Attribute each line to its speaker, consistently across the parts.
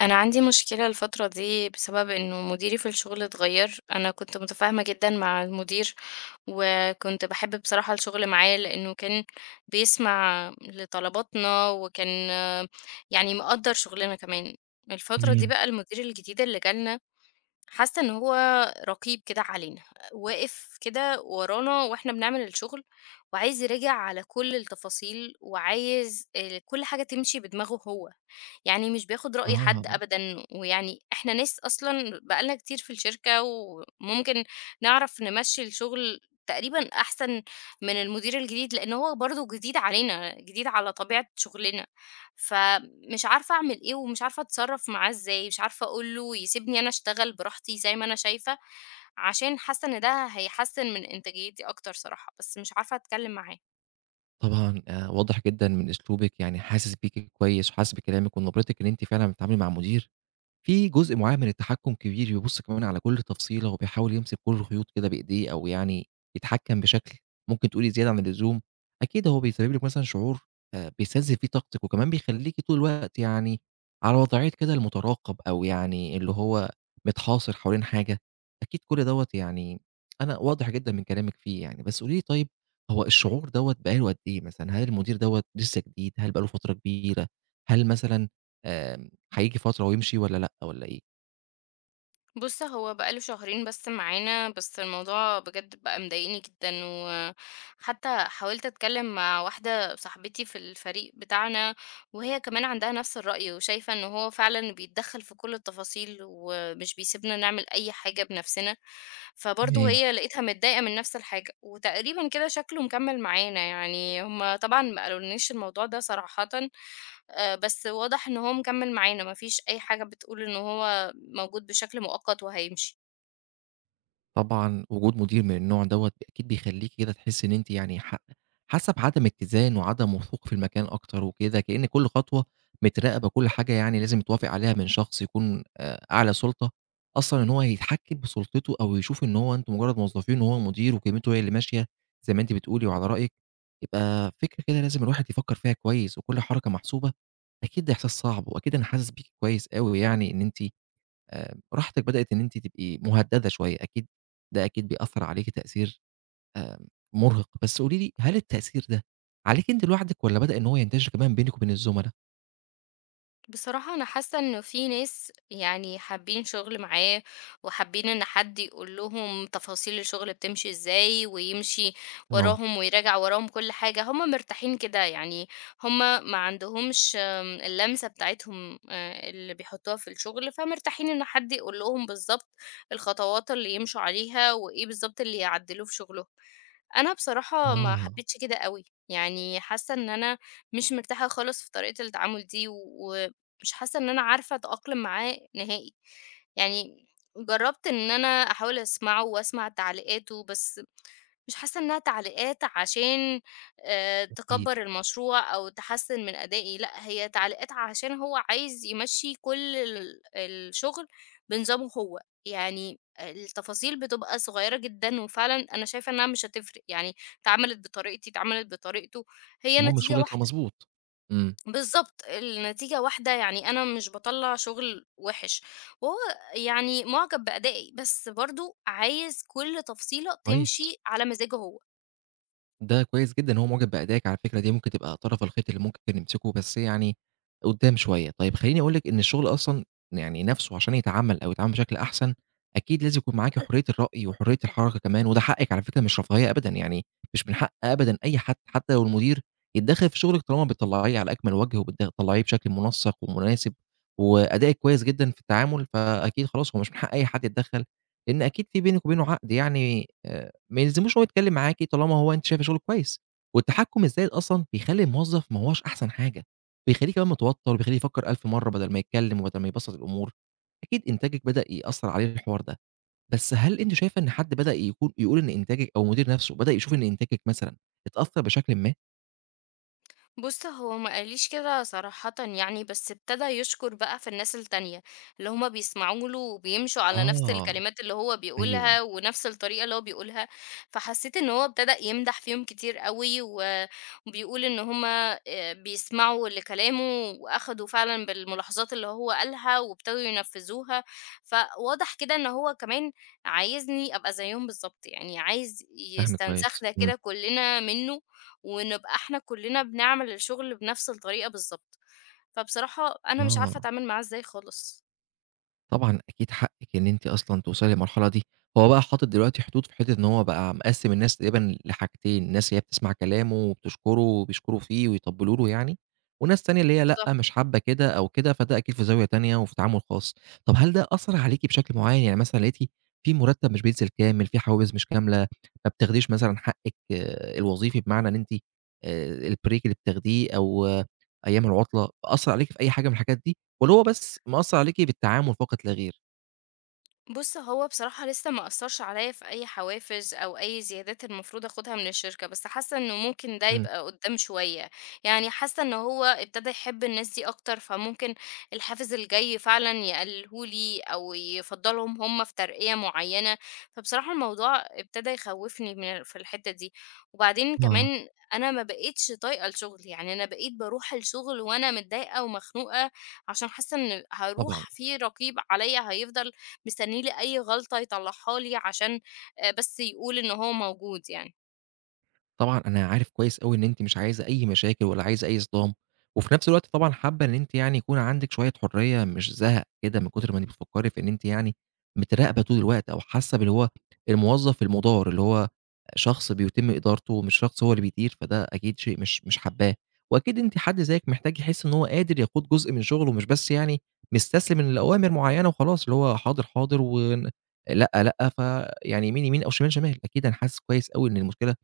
Speaker 1: أنا عندي مشكلة الفترة دي بسبب إنه مديري في الشغل اتغير، أنا كنت متفاهمة جدًا مع المدير، وكنت باحب بصراحة الشغل معاه لإنه كان بيسمع لطلباتنا، وكان آه، يعني مقدّر شغلنا كمان. الفترة دي
Speaker 2: تمام.
Speaker 1: بقى المدير الجديد اللي جالنا حاسة إن هو رقيب كده علينا، واقف كده ورانا وإحنا بنعمل الشغل، وعايز يراجع على كل التفاصيل، وعايز كل حاجة تمشي بدماغه هو، يعني مش بياخد رأي
Speaker 2: آه،
Speaker 1: حد أبدًا، ويعني إحنا ناس أصلًا بقى لنا كتير في الشركة، وممكن نعرف نمشّي الشغل تقريبًا أحسن من المدير الجديد، لإن هو برضه جديد علينا، جديد على طبيعة شغلنا، ف مش عارفة أعمل إيه ومش عارفة أتصرّف معاه إزاي، مش عارفة أقول له يسيبني أنا أشتغل براحتي زي ما أنا شايفة، عشان حاسة إن ده هيحسّن من إنتاجيتي أكتر صراحة، بس مش عارفة أتكلّم معاه.
Speaker 2: طبعًا واضح جدًا من أسلوبِك يعني حاسس بيكِ كويس وحاسس بكلامِك ونبرتِك إن أنتِ فعلًا بتتعاملي مع مدير في جزء معيّن من التحكُّم كبير، بيبُص كمان على كل تفصيلة وبيحاول يمسك كل الخيوط كده بإيديه أو يعني يتحكّم بشكل ممكن تقولي زيادة عن اللزوم، أكيد هو بيسبب لِك مثلًا شعور بيستنزف فيه طاقتِك وكمان بيخلّيكِ طول الوقت يعني على وضعية كده المُتراقب أو يعني اللي هو متحاصر حوالين حاجة، أكيد كل دوّة يعني أنا واضح جدًا من كلامِك فيه يعني، بس قولي لي طيب هو الشعور دوّة بقى له قد إيه مثلًا؟ هل المدير دوّة لسّه جديد، هل بقى له فترة كبيرة، هل مثلًا آآ هييجي فترة ويمشي والّا لأ والّا إيه؟
Speaker 1: بُص، هو بقى له شهرين بس معانا، بس الموضوع بجد بقى مضايقني جدًا، وحتى حاولت أتكلم مع واحدة صاحبتي في الفريق بتاعنا، وهي كمان عندها نفس الرأي، وشايفة إن هو فعلًا بيتدخل في كل التفاصيل، ومش بيسيبنا نعمل أي حاجة بنفسنا، فبرضه
Speaker 2: تمام.
Speaker 1: هي لقيتها متضايقة من نفس الحاجة، وتقريبًا كده شكله مكمل معانا يعني، هُم طبعًا ما قالولناش الموضوع ده صراحةً. بس واضح إن هو مكمل معانا، ما فيش أي حاجة بتقول إن هو موجود بشكل مؤقت وهيمشي.
Speaker 2: طبعًا وجود مدير من النوع دوّة أكيد بيخلّيكِ كده تحسّي إن أنتِ يعني حاسة بعدم اتزان وعدم وثوق في المكان أكتر وكده، كإن كل خطوة متراقبة، كل حاجة يعني لازم يتوافق عليها من شخص يكون أعلى سُلطة، أصلًا إن هو يتحكّم بسُلطته أو يشوف إن هو أنتم مجرّد موظفين وهو مدير وكلمته هي اللي ماشية زي ما أنتِ بتقولي وعلى رأيِك، يبقى فكرة كده لازم الواحد يفكّر فيها كويس وكل حركة محسوبة، أكيد ده إحساس صعب وأكيد أنا حاسس بيكِ كويس أوي يعني إن أنتِ راحتِك بدأت إن أنتِ تبقي مهددة شوية، أكيد ده أكيد بيأثّر عليكِ تأثير آآ مُرهق، بس قولي لي هل التأثير ده عليكِ أنتِ لوحدِك والّا بدأ إن هو ينتشر كمان بينِك وبين الزملا؟
Speaker 1: بصراحة أنا حاسة إنه في ناس يعني حابين شغل معاه وحابين إن حد يقول لهم تفاصيل الشغل بتمشي إزاي ويمشي
Speaker 2: آه،
Speaker 1: وراهم ويراجع وراهم كل حاجة هم مرتاحين كده يعني هم ما عندهمش اللمسة بتاعتهم آه، اللي بيحطوها في الشغل فمرتاحين إن حد يقول لهم بالظبط الخطوات اللي يمشوا عليها وإيه بالظبط اللي يعدلوه في شغلهم. أنا بصراحة ما
Speaker 2: آه،
Speaker 1: حبيتش كده قوي يعني حاسة إن أنا مش مرتاحة خالص في طريقة التعامل دي، مش حاسة إن أنا عارفة أتأقلم معاه نهائي. يعني جرّبت إن أنا أحاول أسمعه وأسمع تعليقاته، بس مش حاسة إنها تعليقات عشان
Speaker 2: أكيد،
Speaker 1: تكبّر المشروع أو تحسّن من أدائي، لأ هي تعليقات عشان هو عايز يمشّي كل الشغل بنظامه هو. يعني التفاصيل بتبقى صغيّرة جدًا وفعلًا أنا شايفة إنها مش هتفرق، يعني اتعملت بطريقتي، اتعملت بطريقته، هي
Speaker 2: المهم
Speaker 1: نتيجة
Speaker 2: الشغل يطلع
Speaker 1: واحدة.
Speaker 2: مضبوط، إمم،
Speaker 1: بالضبط، النتيجة واحدة، يعني أنا مش باطلّع شغل وِحِش، وهو يعني مُعجب بأدائي، بس برضه عايز كل تفصيلة
Speaker 2: كويس.
Speaker 1: تمشي على مزاجه هو.
Speaker 2: ده كويس جدًا إن هو معجب بأدائِك على فكرة، دي ممكن تبقى طرف الخيط اللي ممكن نمسكه بس يعني قدّام شوية. طيب خلّيني أقول لِك إن الشغل أصلًا يعني نَفْسه عشان يتعمّل أو يتعمل بشكل أحسن، أكيد لازم يكون معاكِ حرية الرأي وحرية الحركة كمان، وده حقِّك على فكرة مش رفاهية أبدًا، يعني مش من حق أبدًا أي حد حتى لو المدير يتدخّل في شغلِك طالما بتطلّعيه على أكمل وجه وبت بتطلّعيه بشكل منسّق ومناسب، وأدائِك كويس جدًا في التعامل، فأكيد خلاص هو مش من حق أي حد يتدخّل، لإن أكيد في بينِك وبينه عقد يعني ما يلزموش إن هو يتكلّم معاكِ طالما هو أنتِ شايفة شغلِك كويس، والتحكُّم الزايد أصلًا بيخلّي الموظف ما هواش أحسن حاجة، بيخلّيه كمان متوتّر، وبيخلّيه يفكّر ألف مرّة بدل ما يتكلّم وبدل ما يبسّط الأمور، أكيد إنتاجِك بدأ يأثّر عليه الحوار ده، بس هل أنتِ شايفة إن حد بدأ يكون يقول إن إنتاجِك أو المدير نَفْسه بدأ يشوف إن إنتاجِك مثلًا اتأثّر بشكلٍ ما؟
Speaker 1: بُص، هو ما قاليش كده صراحةً يعني، بس ابتدى يشكر بقى في الناس التانية، اللي هُم بيسمعوا له وبيمشوا على نفس
Speaker 2: آه،
Speaker 1: الكلمات اللي هو
Speaker 2: أيوه،
Speaker 1: بيقولها ونفس الطريقة اللي هو بيقولها، فحسيت إن هو ابتدى يمدح فيهم كتير أوي وبيقول إن هُم بيسمعوا لكلامه وأخدوا فعلًا بالملاحظات اللي هو قالها وابتدوا ينفذوها، فواضح كده إن هو كمان عايزني أبقى زيهم بالضبط، يعني عايز
Speaker 2: فاهمِك كويس،
Speaker 1: يستنسخنا
Speaker 2: إمم،
Speaker 1: كده كلنا منه ونبقى إحنا كلّنا بنعمل الشغل بنفس الطريقة بالضبط، فبصراحة أنا مش عارفة
Speaker 2: آه.
Speaker 1: أتعامل معاه إزاي خالص.
Speaker 2: طبعًا أكيد حقِّك إن أنتِ أصلًا توصلي للمرحلة دي، هو بقى حاطط دلوقتي حدود في حتّة إن هو بقى مقسّم الناس تقريبًا لحاجتين، ناس هي بتسمع كلامه وبتشكره وبيشكروا فيه ويطبّلوا له يعني، وناس تانية اللي هي لأ، مش حابة كده أو كده، فده أكيد في زاوية تانية وفي تعامل خاص. طب هل ده أثّر عليكِ بشكل معيّن، يعني مثلًا لقيتِ في مرتّب مش بينزل كامل، في حوافز مش كاملة، ما بتاخديش مثلًا حقِّك آه، الوظيفي بمعنى إن أنتِ الbreak اللي بتاخديه أو آه، أيام العُطلة، أثّر عليكِ في أي حاجة من الحاجات دي؟ واللي هو بس مأثّر عليكِ بالتعامل فقط لا غير.
Speaker 1: بُص، هو بصراحة لسه ما أثّرش عليّا في أي حوافز أو أي زيادات المفروض آخُدها من الشركة، بس حاسّة إنه ممكن ده
Speaker 2: إمم.
Speaker 1: يبقى قُدّام شوية، يعني حاسّة إن هو ابتدى يحب الناس دي أكتر، فممكن الحافز الجاي فعلًا يقلّله لي أو يفضّلهم هم في ترقية معيّنة، فبصراحة الموضوع ابتدى يخوّفني من في الحتّة دي، وبعدين
Speaker 2: آه،
Speaker 1: كمان أنا ما بقيتش طايقة الشُغل، يعني أنا بقيت باروح الشُغل وأنا متضايقة ومخنوقة عشان حاسّة إن
Speaker 2: طبعًا.
Speaker 1: هاروح في رقيب عليّا هيفضل مستنّي لي أي غلطة يطلّعها لي عشان بس يقول إن هو موجود يعني.
Speaker 2: طبعًا أنا عارف كويس أوي إن أنتِ مش عايزة أي مشاكل ولا عايزة أي صدام، وفي نفس الوقت طبعًا حابة إن أنتِ يعني يكون عندِك شوية حرية مش زهق كده من كتر ما أنتِ بتفكّري في إن أنتِ يعني متراقبة طول الوقت أو حاسة باللي هو الموظف المُدار، اللي هو شخص بيتم إدارته مش شخص هو اللي بيدير، فده أكيد شيء مش حاباه، وأكيد أنتِ حد زيِّك محتاج يحس إن هو قادر يقود جزء من شغله مش بس يعني مستسلم لأوامر معيّنة وخلاص، اللي هو حاضر، حاضر لأ، لأ، فيعني يمين، يمين أو شمال، شمال. أكيد أنا حاسس كويس أوي إن المشكلة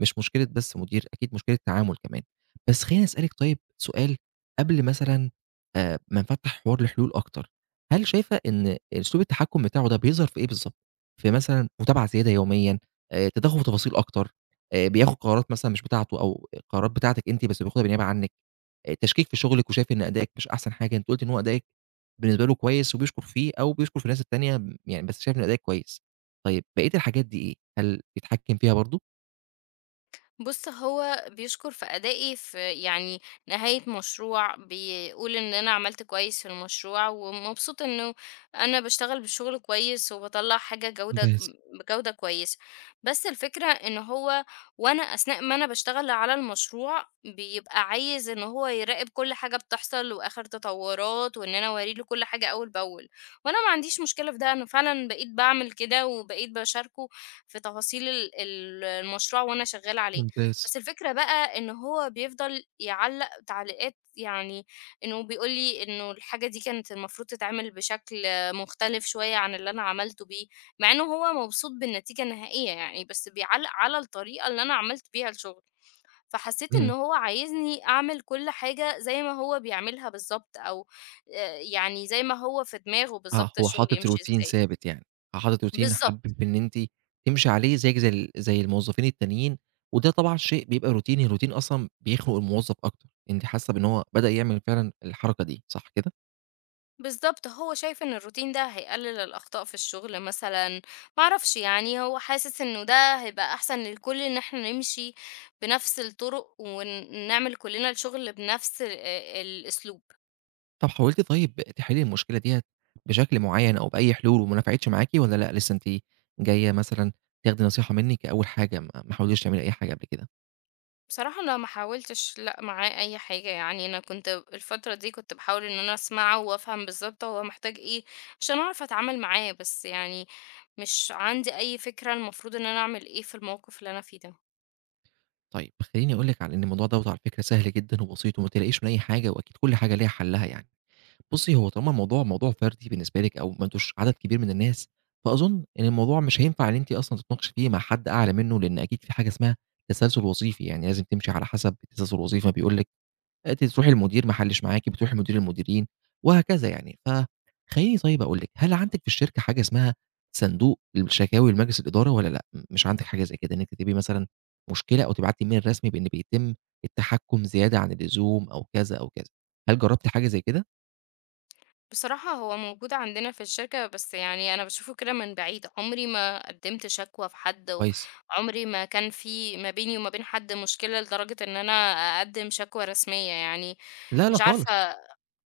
Speaker 2: مش مشكلة بس مدير، أكيد مشكلة تعامل كمان. بس خلّيني أسألِك طيب سؤال قبل مثلًا ما نفتّح حوار لحلول أكتر، هل شايفة إن أسلوب التحكُّم بتاعه ده بيظهر في إيه بالضبط؟ في مثلًا متابعة زيادة يوميًا، تدخُّل في تفاصيل أكتر، بياخُد قرارات مثلًا مش بتاعته أو قرارات بتاعتِك أنتِ بس بياخُدها بنيابة عنِّك، تشكيك في شُغلِك وشايف إن أدائِك مش أحسن حاجة، أنتِ قُلتِ إن هو أدائِك بالنسبة له كويس وبيشكُر فيه أو بيشكُر في الناس التانية يعني بس شايف إن أدائِك كويس. طيب بقية الحاجات دي إيه؟ هل بيتحكِّم فيها برضه؟
Speaker 1: بُص، هو بيشكُر في أدائي في يعني نهاية مشروع، بيقول إن أنا عملت كويس في المشروع ومبسوط إنه أنا باشتغل بشغل كويس وباطلّع حاجة جودة
Speaker 2: ممتاز.
Speaker 1: بجودة كويسة. بس الفكرة إن هو وأنا أثناء ما أنا باشتغل على المشروع، بيبقى عايز إن هو يراقب كل حاجة بتحصل وآخر تطوّرات وإن أنا أورّي له كل حاجة أول بأول، وأنا ما عنديش مشكلة في ده، أنا فعلًا بقيت باعمل كده وبقيت باشاركه في تفاصيل ال ال المشروع وأنا شغّالة عليه.
Speaker 2: ممتاز.
Speaker 1: بس الفكرة بقى إن هو بيفضل يعلّق تعليقات يعني إنه بيقول لي إنه الحاجة دي كانت المفروض تتعمل بشكل مختلف شوية عن اللي أنا عملته بيه، مع إنه هو مبسوط بالنتيجة النهائية يعني، بس بيعلّق على الطريقة اللي أنا عملت بيها الشغل، فحسيت إن
Speaker 2: إمم.
Speaker 1: هو عايزني أعمل كل حاجة زي ما هو بيعملها بالضبط أو يعني زي ما هو في دماغه
Speaker 2: آه،
Speaker 1: بالضبط
Speaker 2: هو
Speaker 1: الشغل
Speaker 2: حاطط
Speaker 1: يمشي
Speaker 2: روتين
Speaker 1: إزاي.
Speaker 2: ثابت يعني، حاطط روتين
Speaker 1: بالضبط.
Speaker 2: حابب إن أنتِ تمشي عليه زيِّك زي زي الموظفين التانيين، وده طبعًا شيء بيبقى روتيني، الروتين أصلًا بيخنق الموظف أكتر، أنتِ حاسة بإن هو بدأ يعمل فعلًا الحركة دي، صح كده؟
Speaker 1: بالظبط هو شايف ان الروتين ده هيقلل الاخطاء في الشغل مثلا، معرفش يعني هو حاسس انه ده هيبقى احسن للكل ان احنا نمشي بنفس الطرق ونعمل كلنا الشغل بنفس الاسلوب.
Speaker 2: طب حاولتِ طيب تحلّي المشكلة ديّة بشكل معيّن أو بأي حلول وما نفعتش معاكِ والّا لأ لسه أنتِ جاية مثلًا تاخدي نصيحة مني كأول حاجة، ما حاولتيش تعملي أي حاجة قبل كده؟
Speaker 1: بصراحة انا ما حاولتش لا معاه اي حاجة، يعني انا كنت الفترة دي كنت بحاول ان انا اسمعه وافهم بالظبط هو محتاج ايه عشان اعرف اتعامل معاه، بس يعني مش عندي اي فكرة المفروض ان انا اعمل ايه في الموقف اللي انا فيه ده.
Speaker 2: طيب خلّيني أقول لِك على إن الموضوع دوّة على فكرة سهل جدًا وبسيط وما تقلقيش من أي حاجة وأكيد كل حاجة ليها حلّها يعني. بُصّي، هو طالما الموضوع موضوع فردي بالنسبة لِك أو ما أنتوش عدد كبير من الناس، فأظن إن الموضوع مش هينفع إن أنتِ أصلًا تتناقشي فيه مع حد أعلى منه، لإن أكيد في حاجة اسمها تسلسل وظيفي، يعني لازم تمشي على حسب التسلسل الوظيفي ما بيقول لِك آه، أنتِ بتروحي للمدير ما حلّش معاكِ، بتروحي لمدير المديرين وهكذا يعني. فخلّيني طيب أقول لِك، هل عندِك في الشركة حاجة اسمها صندوق الشكاوي لمجلس الإدارة والّا لأ؟ مش عندِك حاجة زي كده إنِّك تكتبي مثلًا مشكلة أو تبعتي إيميل رسمي بإن بيتم التحكُّم زيادة عن اللزوم أو كذا أو كذا، هل جرّبتِ حاجة زي كده؟
Speaker 1: بصراحة هو موجود عندنا في الشركة بس يعني أنا باشوفه كده من بعيد، عمري ما قدّمت شكوى في حد،
Speaker 2: كويس.
Speaker 1: وعمري ما كان في ما بيني وما بين حد مشكلة لدرجة إن أنا أقدّم شكوى رسمية يعني،
Speaker 2: لا، لا
Speaker 1: مش
Speaker 2: خالص.
Speaker 1: عارفة.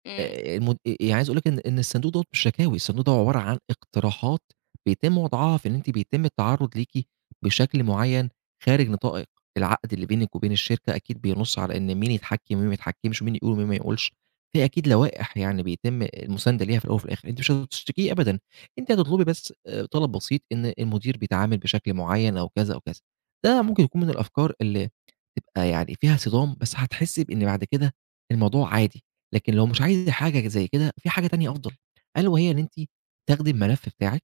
Speaker 1: إمم،
Speaker 2: المد يعني عايز أقول لِك إن الصندوق دوّة مش شكاوي، الصندوق ده عبارة عن اقتراحات بيتم وضعها في إن أنتِ بيتم التعرُّض ليكِ بشكل معيّن خارج نطاق العقد اللي بينِك وبين الشركة، أكيد بينُص على إن مين يتحكّم ومين ما يتحكّمش، ومين يقول ومين ما يقولش. في أكيد لوائح يعني بيتم المُسانده ليها في الأول وفي الآخر، أنتِ مش هتشتكيه أبدًا، أنتِ هتطلبي بس طلب بسيط إن المدير بيتعامل بشكل معيّن أو كذا أو كذا. ده ممكن يكون من الأفكار اللي تبقى يعني فيها صدام، بس هتحسّي بإن بعد كده الموضوع عادي. لكن لو مش عايزة حاجة زي كده، في حاجة تانية أفضل، ألا وهي إن أنتِ تاخدي الملف بتاعِك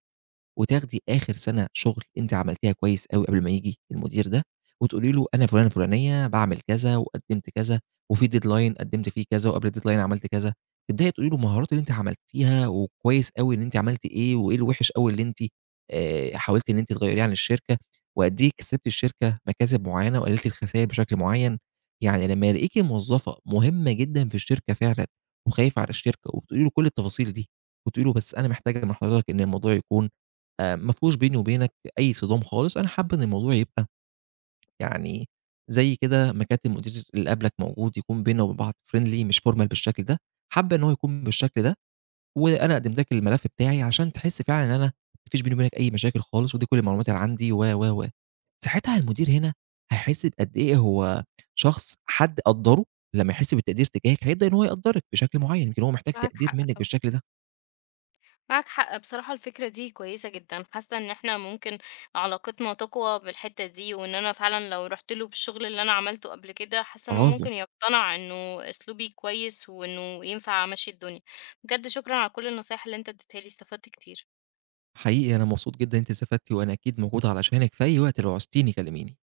Speaker 2: وتاخدي آخر سنة شغل أنتِ عملتيها كويس أوي قبل ما ييجي المدير ده، وتقولي له أنا فلانة الفلانية باعمل كذا، وقدّمت كذا، وفي deadline قدّمت فيه كذا، وقبل الdeadline عملت كذا، تبدئي تقولي له المهارات اللي أنتِ عملتيها، وكويس أوي إن أنتِ عملتِ إيه، وإيه الوِحِش أوي اللي أنتِ حاولتِ إن أنتِ تغيّريه عن الشركة، وقد إيه كسبتِ الشركة مكاسب معيّنة، وقللتِ الخساير بشكل معيّن. يعني لمّا يلاقيكِ موظفة مهمة جدًا في الشركة فعلًا، وخايفة على الشركة، وبتقولي له كل التفاصيل دي، وتقولي له بس أنا محتاجة من حضرتك إن الموضوع يكون ما فيهوش بيني وبينك أي صدام خالص، أنا حابة إن الموضوع يبقى يعني زي كده ما كانت المدير اللي قبلك موجود، يكون بيننا وبين بعض friendly مش formal بالشكل ده، حابة إن هو يكون بالشكل ده، وأنا قدمت لك الملف بتاعي عشان تحس فعلًا إن أنا ما فيش بيني وبينك أي مشاكل خالص، ودي كل المعلومات اللي عندي و، و، و. ساعتها المدير هنا هيحس بقد إيه هو شخص حد قدّره، لمّا يحس بالتقدير تجاهك هيبدأ إن هو يقدّرك بشكل معين، يمكن هو محتاج
Speaker 1: معاك
Speaker 2: تقدير
Speaker 1: حق
Speaker 2: منك
Speaker 1: طبعًا.
Speaker 2: بالشكل ده.
Speaker 1: معاك حق بصراحة الفكرة دي كويسة جدا، حاسة ان احنا ممكن علاقتنا تقوى بالحتة دي، وان انا فعلا لو رحت له بالشغل اللي انا عملته قبل كده حاسة ان هو
Speaker 2: برافو.
Speaker 1: ممكن يقتنع انه اسلوبي كويس وانه ينفع امشي الدنيا. بجد شكرا على كل النصايح اللي انت اديتها لي، استفدت كتير
Speaker 2: حقيقي أنا مبسوط جدًا إن أنتِ استفدتِ، وأنا أكيد موجود علشانِك في أي وقت لو عوزتيني كلميني.